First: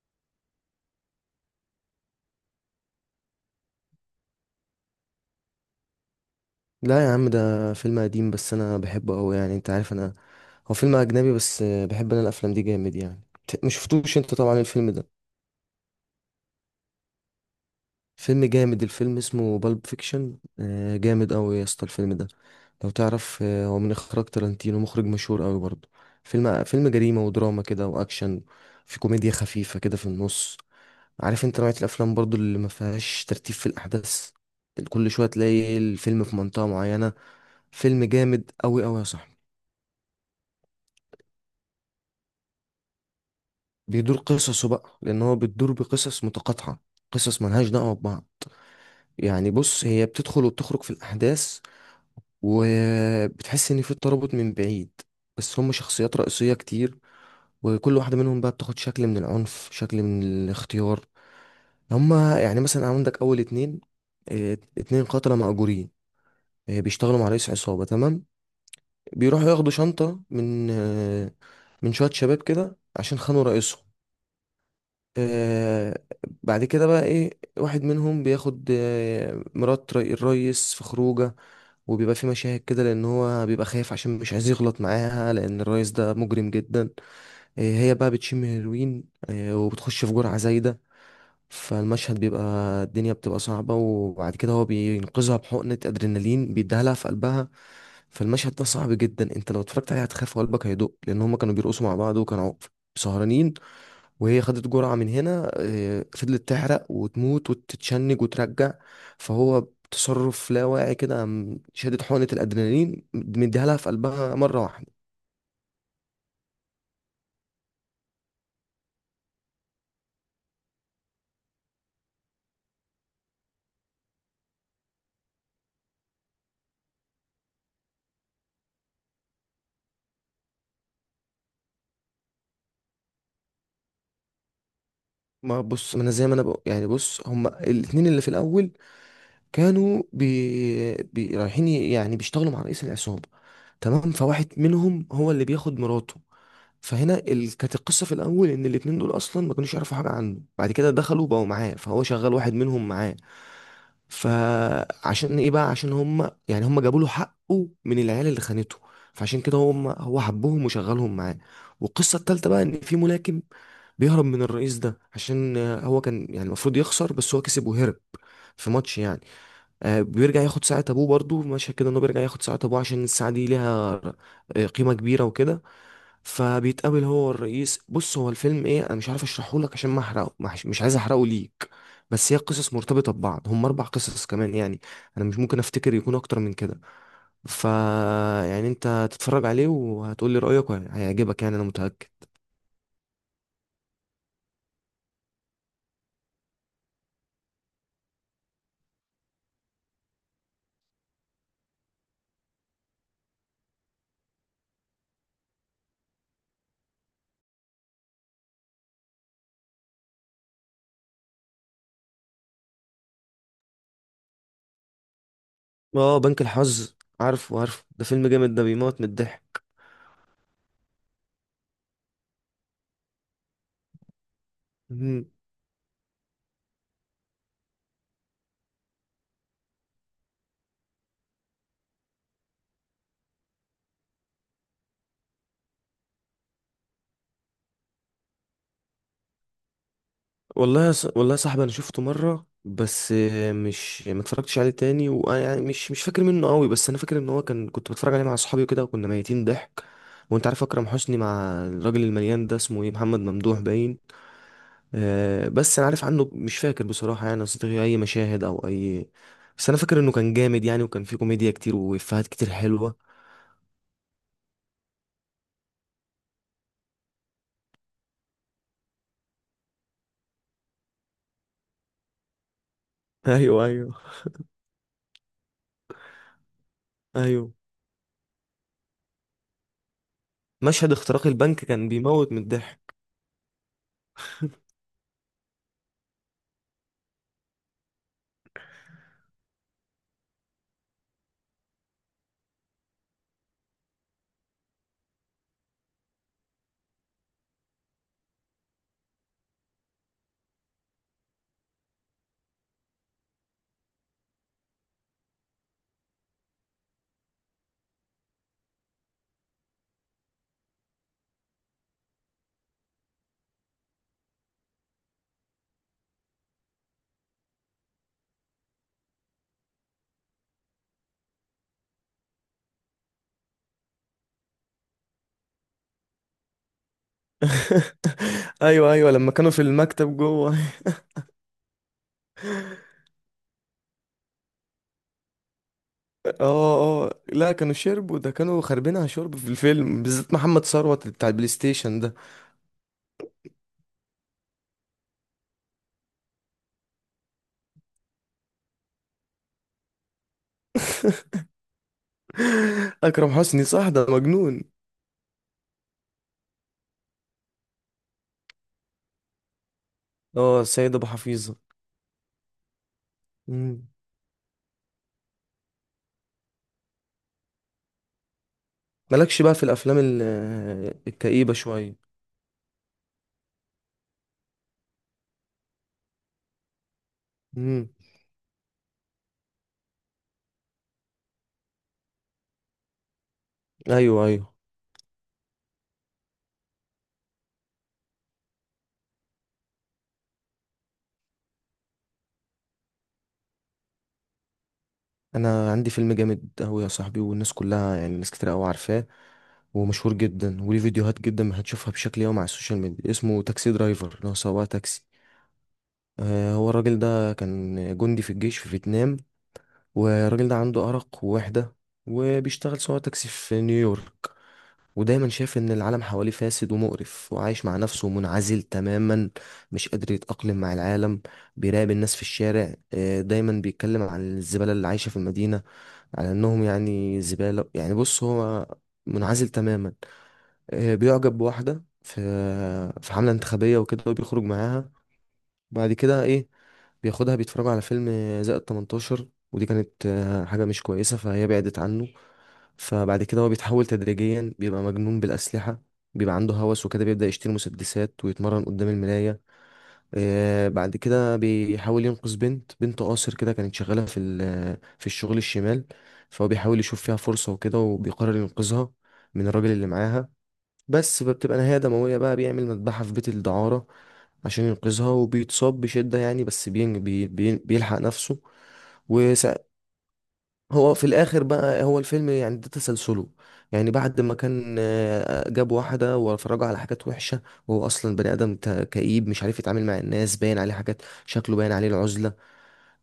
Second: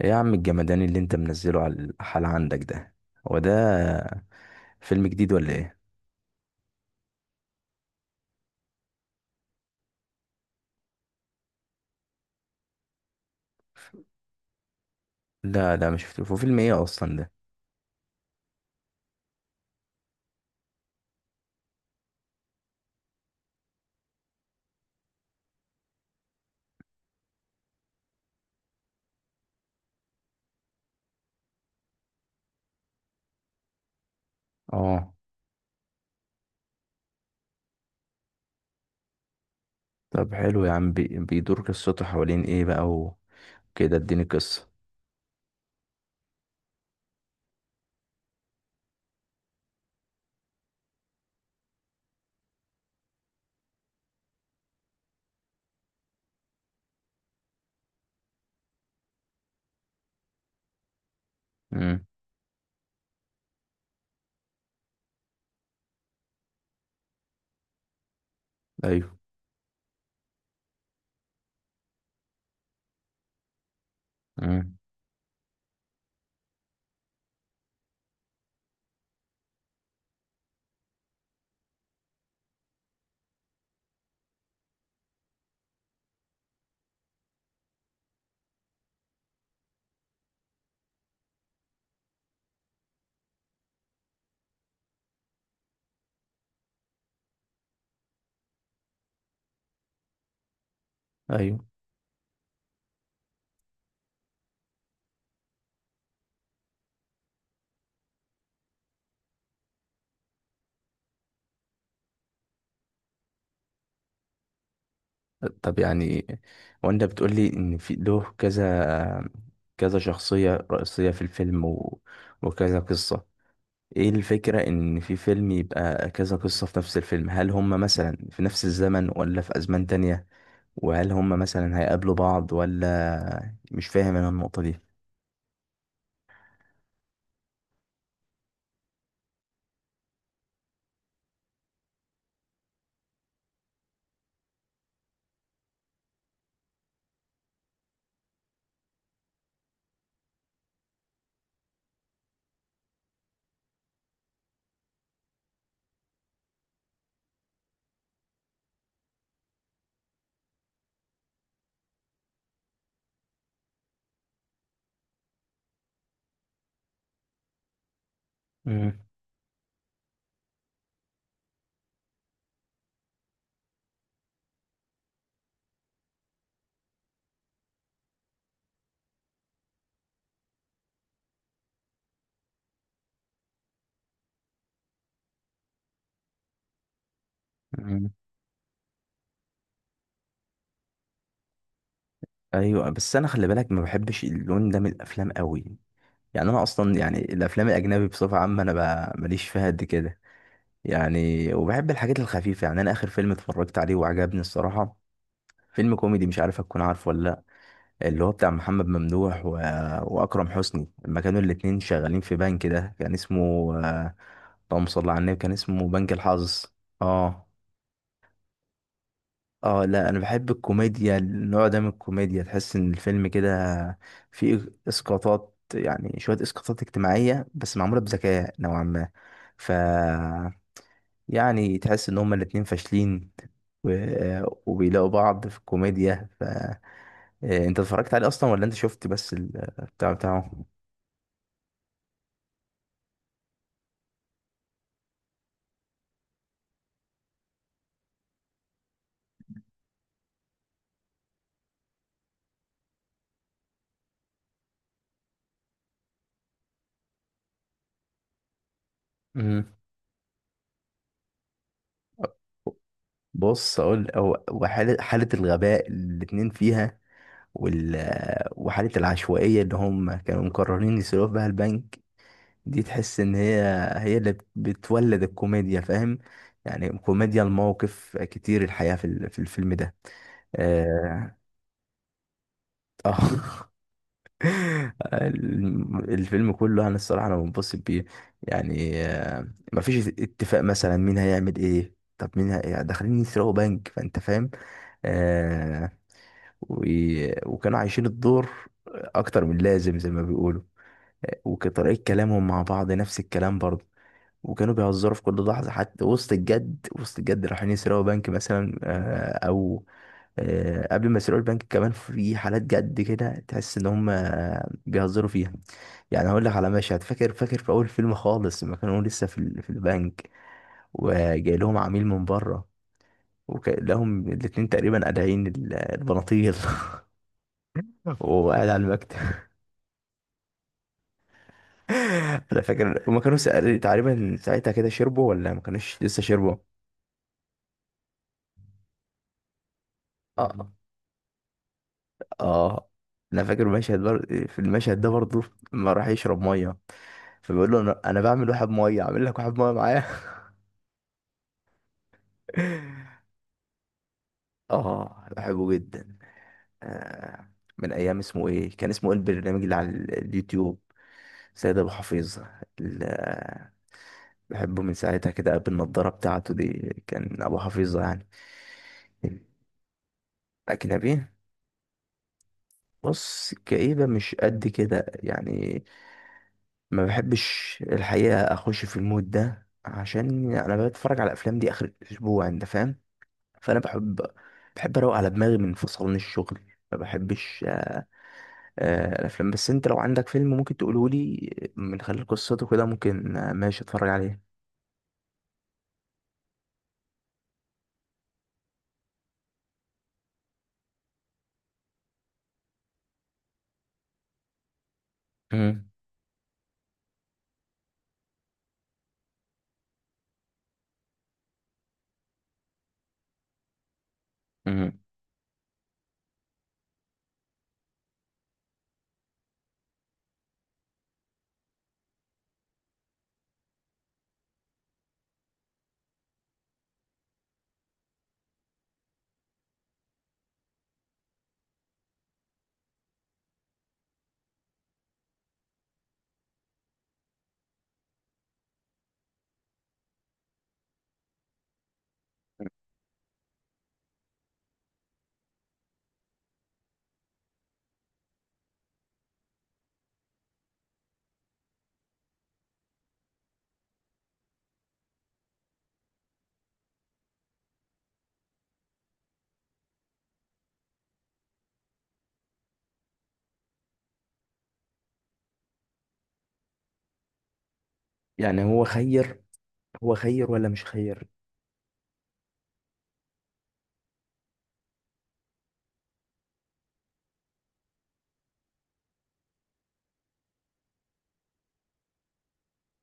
ايه يا عم الجمدان اللي انت منزله على الحال عندك ده؟ هو ده فيلم جديد ولا ايه؟ لا يا عم، ده فيلم قديم بس انا بحبه قوي، يعني انت عارف انا. هو فيلم اجنبي بس بحب انا الافلام دي جامد يعني. مش شفتوش انت طبعا الفيلم ده. لا لا، مش شفته. هو فيلم ايه اصلا ده؟ فيلم جامد، الفيلم اسمه بالب فيكشن. جامد قوي يا اسطى الفيلم ده. لو تعرف، هو من اخراج تارانتينو، مخرج مشهور قوي برضه. فيلم جريمة ودراما كده، واكشن. في كوميديا خفيفة كده في النص. عارف انت نوعية الافلام برضه اللي ما فيهاش ترتيب في الاحداث. كل اه. شوية تلاقي الفيلم في منطقة معينة. فيلم جامد قوي قوي يا صاحبي. طب حلو يا عم، بيدور قصته حوالين ايه بقى وكده؟ بيدور اديني قصة. قصصه بقى، لان هو بتدور بقصص متقاطعه، قصص ملهاش دعوه ببعض. يعني بص، هي بتدخل وبتخرج في الاحداث، وبتحس ان في ترابط من بعيد. بس هم شخصيات رئيسيه كتير، وكل واحده منهم بقى بتاخد شكل من العنف، شكل من الاختيار. امم. هم يعني مثلا عندك اول اتنين. اتنين قتله مأجورين. بيشتغلوا مع رئيس عصابه، تمام. ايوه. بيروحوا ياخدوا شنطه من من شويه شباب كده عشان خانوا رئيسهم. امم. آه بعد كده بقى ايه، واحد منهم بياخد مرات الريس في خروجه. وبيبقى في مشاهد كده، لان هو بيبقى خايف عشان مش عايز يغلط معاها، لان الريس ده مجرم جدا. هي بقى بتشم هيروين، وبتخش في جرعة زايدة. فالمشهد بيبقى، الدنيا بتبقى صعبة، وبعد كده هو بينقذها بحقنة ادرينالين بيديها لها في قلبها. فالمشهد ده صعب جدا، انت لو اتفرجت عليه هتخاف وقلبك هيدق، لان هما كانوا ايوه. بيرقصوا مع بعض وكانوا سهرانين. وهي خدت جرعة من هنا، فضلت تحرق وتموت وتتشنج وترجع. فهو بتصرف لا واعي كده، قام شادد حقنة الأدرينالين مديها لها في قلبها مرة واحدة. طب يعني، وانت بتقول لي ان في له كذا كذا شخصية رئيسية في الفيلم وكذا قصة. ايه الفكرة ان في فيلم يبقى كذا قصة في نفس الفيلم؟ هل هم مثلا في نفس الزمن ولا في ازمان تانية؟ وهل هم مثلا هيقابلوا بعض ولا مش فاهم انا النقطة دي؟ ما بص، ما انا زي ما انا بقول، يعني بص، هما الاتنين اللي في الاول كانوا رايحين يعني بيشتغلوا مع رئيس العصابة، تمام. فواحد منهم هو اللي بياخد مراته. كانت القصه في الاول ان الاتنين دول اصلا ما كانوش يعرفوا حاجه عنه، بعد كده دخلوا بقوا معاه، فهو شغال واحد منهم معاه. فعشان ايه بقى؟ عشان هم يعني هم جابوا له حقه من العيال اللي خانته، فعشان كده هم هو حبهم وشغلهم معاه. والقصه التالته بقى ان في ملاكم بيهرب من الرئيس ده، عشان هو كان يعني المفروض يخسر بس هو كسب وهرب في ماتش مم. يعني. بيرجع ياخد ساعة ابوه، برضو مشهد كده، انه بيرجع ياخد ساعة ابوه عشان الساعة دي ليها قيمة كبيرة وكده. فبيتقابل هو والرئيس. بص، هو الفيلم ايه، انا مش عارف اشرحه لك عشان ما احرقه، ما أحش- مش عايز احرقه ليك. بس هي قصص مرتبطة ببعض، هم اربع قصص كمان يعني. انا مش ممكن افتكر يكون اكتر من كده. ف، مم. يعني انت تتفرج عليه وهتقول لي رأيك، هيعجبك يعني انا متأكد. ايوه، بس انا خلي بالك ما بحبش اللون ده من الافلام قوي. يعني انا اصلا، يعني الافلام الاجنبي بصفه عامه انا ماليش فيها قد كده. يعني وبحب الحاجات الخفيفه. يعني انا اخر فيلم اتفرجت عليه وعجبني الصراحه فيلم كوميدي، مش عارف هتكون عارفه ولا لا. اللي هو بتاع محمد ممدوح واكرم حسني، لما كانوا الاتنين شغالين في بنك ده كان اسمه، آه، اللهم صل على النبي، كان اسمه بنك اه، بنك الحظ. الحظ. اه. عارفه، عارفه، ده فيلم جامد، ده بيموت من الضحك. اه، لا، انا بحب الكوميديا، النوع ده من الكوميديا تحس ان الفيلم كده فيه اسقاطات، يعني شويه اسقاطات اجتماعيه بس معموله بذكاء نوعا ما. ف يعني تحس ان هما الاتنين فاشلين و... وبيلاقوا بعض في الكوميديا. انت اتفرجت عليه اصلا ولا انت شفت بس البتاع بتاعه؟ والله يا صاحبي، انا شفته مره بس، مش ما اتفرجتش عليه تاني، وانا يعني مش فاكر منه قوي، بس انا فاكر ان هو كان، كنت بتفرج عليه مع اصحابي وكده، وكنا ميتين ضحك. وانت عارف اكرم حسني مع الراجل المليان ده اسمه ايه، محمد ممدوح باين. بس انا عارف عنه، مش فاكر بصراحه يعني اصدقائي اي مشاهد او اي. بس امم. انا فاكر انه كان جامد يعني، وكان فيه كوميديا كتير وافيهات كتير حلوه. بص، اقول هو وحاله، حاله الغباء اللي الاتنين فيها، وال... وحاله العشوائيه اللي هم كانوا مقررين يسرقوا بها البنك، دي تحس ان هي ايوه، ايوه، اللي بتولد الكوميديا، فاهم؟ يعني كوميديا ايوه. المواقف كتير الحياة في في الفيلم ده. مشهد اختراق اه. البنك كان بيموت من الضحك. آه. الفيلم كله انا الصراحة انا منبسط بيه. يعني مفيش اتفاق مثلا مين هيعمل ايه، طب مين داخلين يسرقوا بنك، فانت فاهم. آه و... وكانوا عايشين الدور اكتر من لازم زي ما بيقولوا، وطريقة كلامهم مع بعض نفس الكلام برضه. وكانوا بيهزروا في كل لحظة، حتى وسط الجد، وسط الجد رايحين يسرقوا بنك مثلا، أو قبل ما يسرقوا البنك كمان في حالات جد كده تحس إن هم بيهزروا فيها. يعني هقول لك على مشهد، فاكر فاكر في أول فيلم خالص لما كانوا لسه في في البنك، وجاي لهم عميل من بره، وكلهم الاتنين تقريبا قادعين البناطيل. وقاعد على ايوه، ايوه، المكتب. لما كانوا في المكتب جوه. انا فاكر هما كانوا تقريبا ساعتها كده شربوا ولا ما كانوش لسه شربوا. اه. اه لا، كانوا شربوا، ده كانوا خاربينها شرب في الفيلم، بالذات محمد اه. ثروت بتاع البلاي ستيشن ده. اه. انا فاكر مشهد في المشهد ده برضه لما راح يشرب ميه، فبيقول له: أنا بعمل واحد ميه، اعمل لك واحد ميه معايا. اكرم حسني صح، ده مجنون. اه، بحبه جدا. آه، من ايام اسمه ايه، كان اسمه ايه البرنامج اللي على اه، اليوتيوب؟ السيد ابو حفيظه. سيد ابو حفيظ. ال- مم. بحبه من ساعتها كده، بالنضاره بتاعته دي كان ابو حفيظه يعني. مالكش بقى في الافلام اجنبي. الكئيبه شويه؟ بص، كئيبة مش قد كده يعني. ما بحبش مم. الحقيقة أخش في المود ده، عشان أنا بتفرج على الأفلام دي آخر الأسبوع، أنت فاهم. فأنا بحب ايوه، ايوه. أروق على دماغي من فصلان الشغل. ما بحبش الأفلام، بس أنت لو عندك فيلم ممكن تقولهولي من خلال قصته كده، ممكن، ماشي، أتفرج عليه. انا عندي فيلم جامد قوي يا صاحبي، والناس كلها يعني ناس كتير قوي عارفاه، ومشهور جدا وليه فيديوهات جدا هتشوفها بشكل يومي على السوشيال ميديا، اسمه تاكسي درايفر، اللي هو سواق تاكسي. مم. هو الراجل ده كان جندي في الجيش في فيتنام. والراجل ده عنده أرق ووحدة، وبيشتغل سواق تاكسي في نيويورك. مم. ودايما شايف إن العالم حواليه فاسد ومقرف، وعايش مع نفسه منعزل تماما، مش قادر يتأقلم مع العالم. بيراقب الناس في الشارع، دايما بيتكلم عن الزبالة اللي عايشة في المدينة، على إنهم يعني زبالة. يعني بص، هو منعزل تماما. بيعجب بواحدة في حملة انتخابية وكده، وبيخرج معاها. بعد كده ايه، بياخدها بيتفرجوا على فيلم زائد 18، ودي كانت حاجة مش كويسة، فهي بعدت عنه. فبعد كده هو بيتحول تدريجيا، بيبقى مجنون بالأسلحة، بيبقى عنده هوس وكده، بيبدأ يشتري مسدسات ويتمرن قدام المراية. بعد كده بيحاول ينقذ بنت قاصر كده، كانت شغالة في في الشغل الشمال. فهو بيحاول يشوف فيها فرصة وكده، وبيقرر ينقذها من الراجل اللي معاها بس. فبتبقى نهاية دموية بقى، بيعمل مذبحة في بيت الدعارة عشان ينقذها، وبيتصاب بشدة يعني، بس بين بي بي بيلحق نفسه. يعني هو خير؟ وسا- هو خير ولا مش هو في خير؟ الآخر بقى، هو الفيلم يعني ده تسلسله. يعني بعد ما كان جاب واحدة وفرجه على حاجات وحشة، وهو أصلا بني آدم كئيب، مش عارف يتعامل مع الناس، باين عليه حاجات، شكله باين عليه العزلة.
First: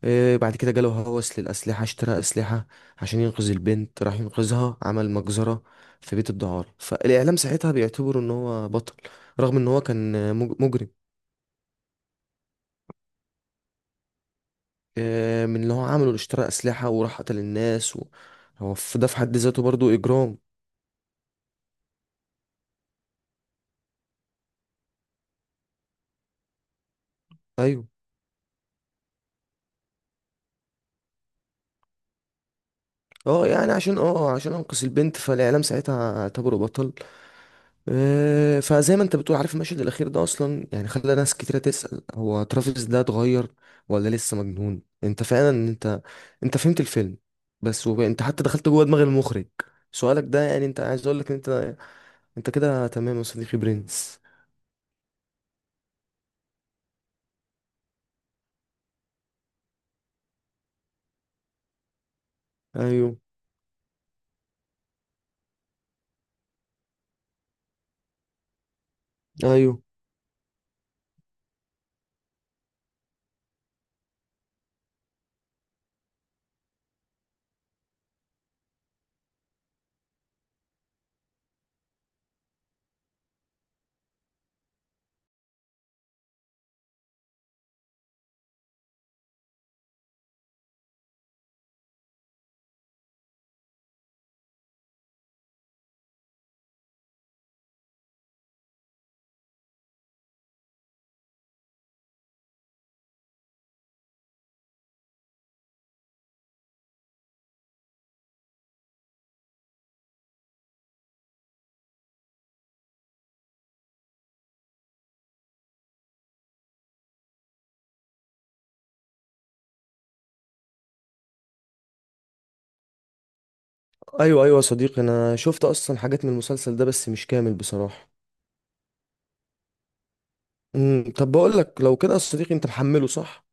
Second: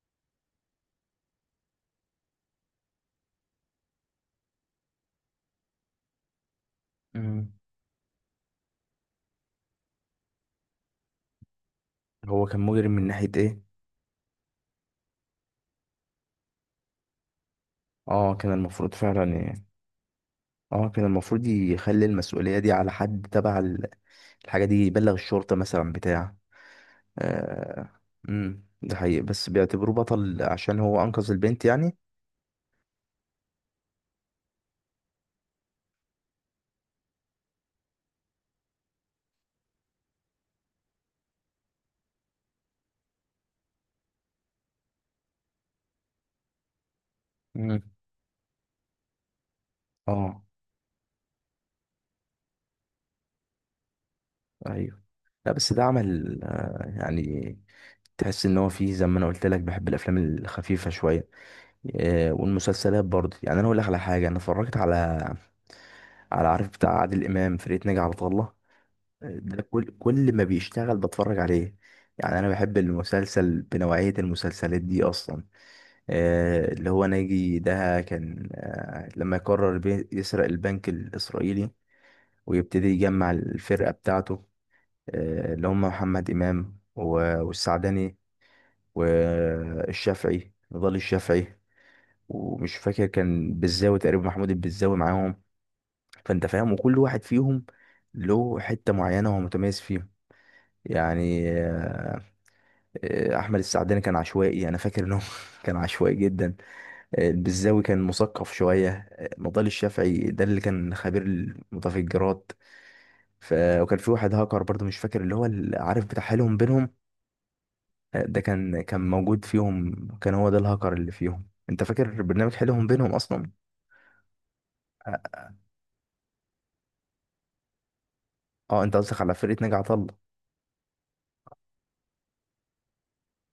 إيه بعد كده جاله هوس للأسلحة، اشترى أسلحة عشان ينقذ البنت، راح ينقذها، عمل مجزرة في بيت الدعارة. فالإعلام مم. ساعتها بيعتبره إن هو بطل، رغم إن هو كان مجرم. هو كان مجرم من ناحية إيه؟ إيه، من اللي هو عمله، اللي اشترى أسلحة وراح قتل الناس و... اه، كان هو المفروض في ده في فعلا. حد ذاته برضو إجرام. اه، كان المفروض يخلي المسؤولية دي على حد تبع الحاجة دي، يبلغ الشرطة مثلا بتاع. أيوه. آه. امم، ده حقيقي، بس بيعتبروه بطل عشان هو أنقذ البنت يعني. اه يعني، عشان اه عشان انقذ البنت، فالاعلام ساعتها اعتبره بطل. فزي ما انت بتقول، عارف المشهد الاخير ده اصلا يعني خلى ناس كتيره تسأل هو ترافيس ده اتغير ولا لسه مجنون؟ انت فعلا، انت فهمت الفيلم. مم. بس انت حتى دخلت جوه دماغ المخرج. سؤالك ده اه. يعني، انت عايز اقول لك ان انت، انت كده تمام يا صديقي برنس. ايوه. لا، بس ده عمل، يعني تحس ان هو فيه زي ما انا قلت لك بحب الافلام الخفيفة شوية والمسلسلات ايوه، برضه. يعني انا اقول لك على حاجة، انا اتفرجت على عارف بتاع عادل امام، فرقة ناجي عطا الله. ده ايوه، كل ما بيشتغل بتفرج عليه. يعني انا بحب المسلسل، بنوعية المسلسلات دي اصلا. اللي هو ناجي ده كان، لما يقرر يسرق البنك الاسرائيلي، ويبتدي يجمع الفرقة بتاعته. اللي هم محمد امام والسعدني والشافعي، نضال الشافعي، ومش فاكر كان بالزاوي تقريبا، محمود البزاوي معاهم. فانت فاهم، وكل واحد فيهم له حتة معينة هو متميز فيها، يعني. احمد السعداني كان عشوائي، انا فاكر انه كان عشوائي جدا. البزاوي كان مثقف شويه. مضال الشافعي ده اللي كان خبير المتفجرات. ف... وكان في واحد هاكر برضه، مش فاكر اللي هو اللي عارف بتاع حيلهم بينهم. ده كان موجود فيهم، كان هو ده الهاكر اللي فيهم، انت فاكر برنامج حيلهم بينهم اصلا؟ ايوه، ايوه يا صديقي، اه. انا شفت اصلا حاجات من المسلسل ده بس مش كامل بصراحه. انت قصدك على فرقه ناجي عطا الله. امم، طب بقول لك لو كده يا صديقي، انت محمله صح.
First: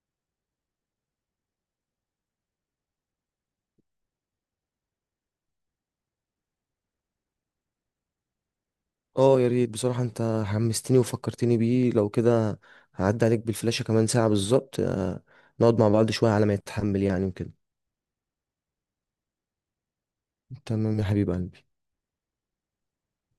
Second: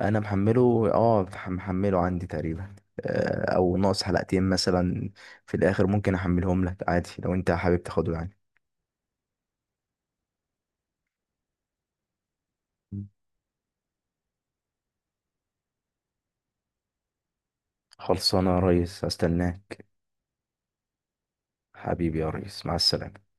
انا محمله، اه، محمله عندي تقريبا، او ناقص حلقتين مثلا في الاخر. ممكن احملهم لك عادي لو انت حابب تاخده يعني. اه يا ريت بصراحة، انت حمستني وفكرتني بيه. لو كده هعدي عليك بالفلاشة كمان ساعة بالظبط، نقعد مع بعض شوية على ما يتحمل يعني وكده. خلصانة يا ريس، استناك. تمام يا حبيب قلبي. حبيبي يا ريس، مع السلامة.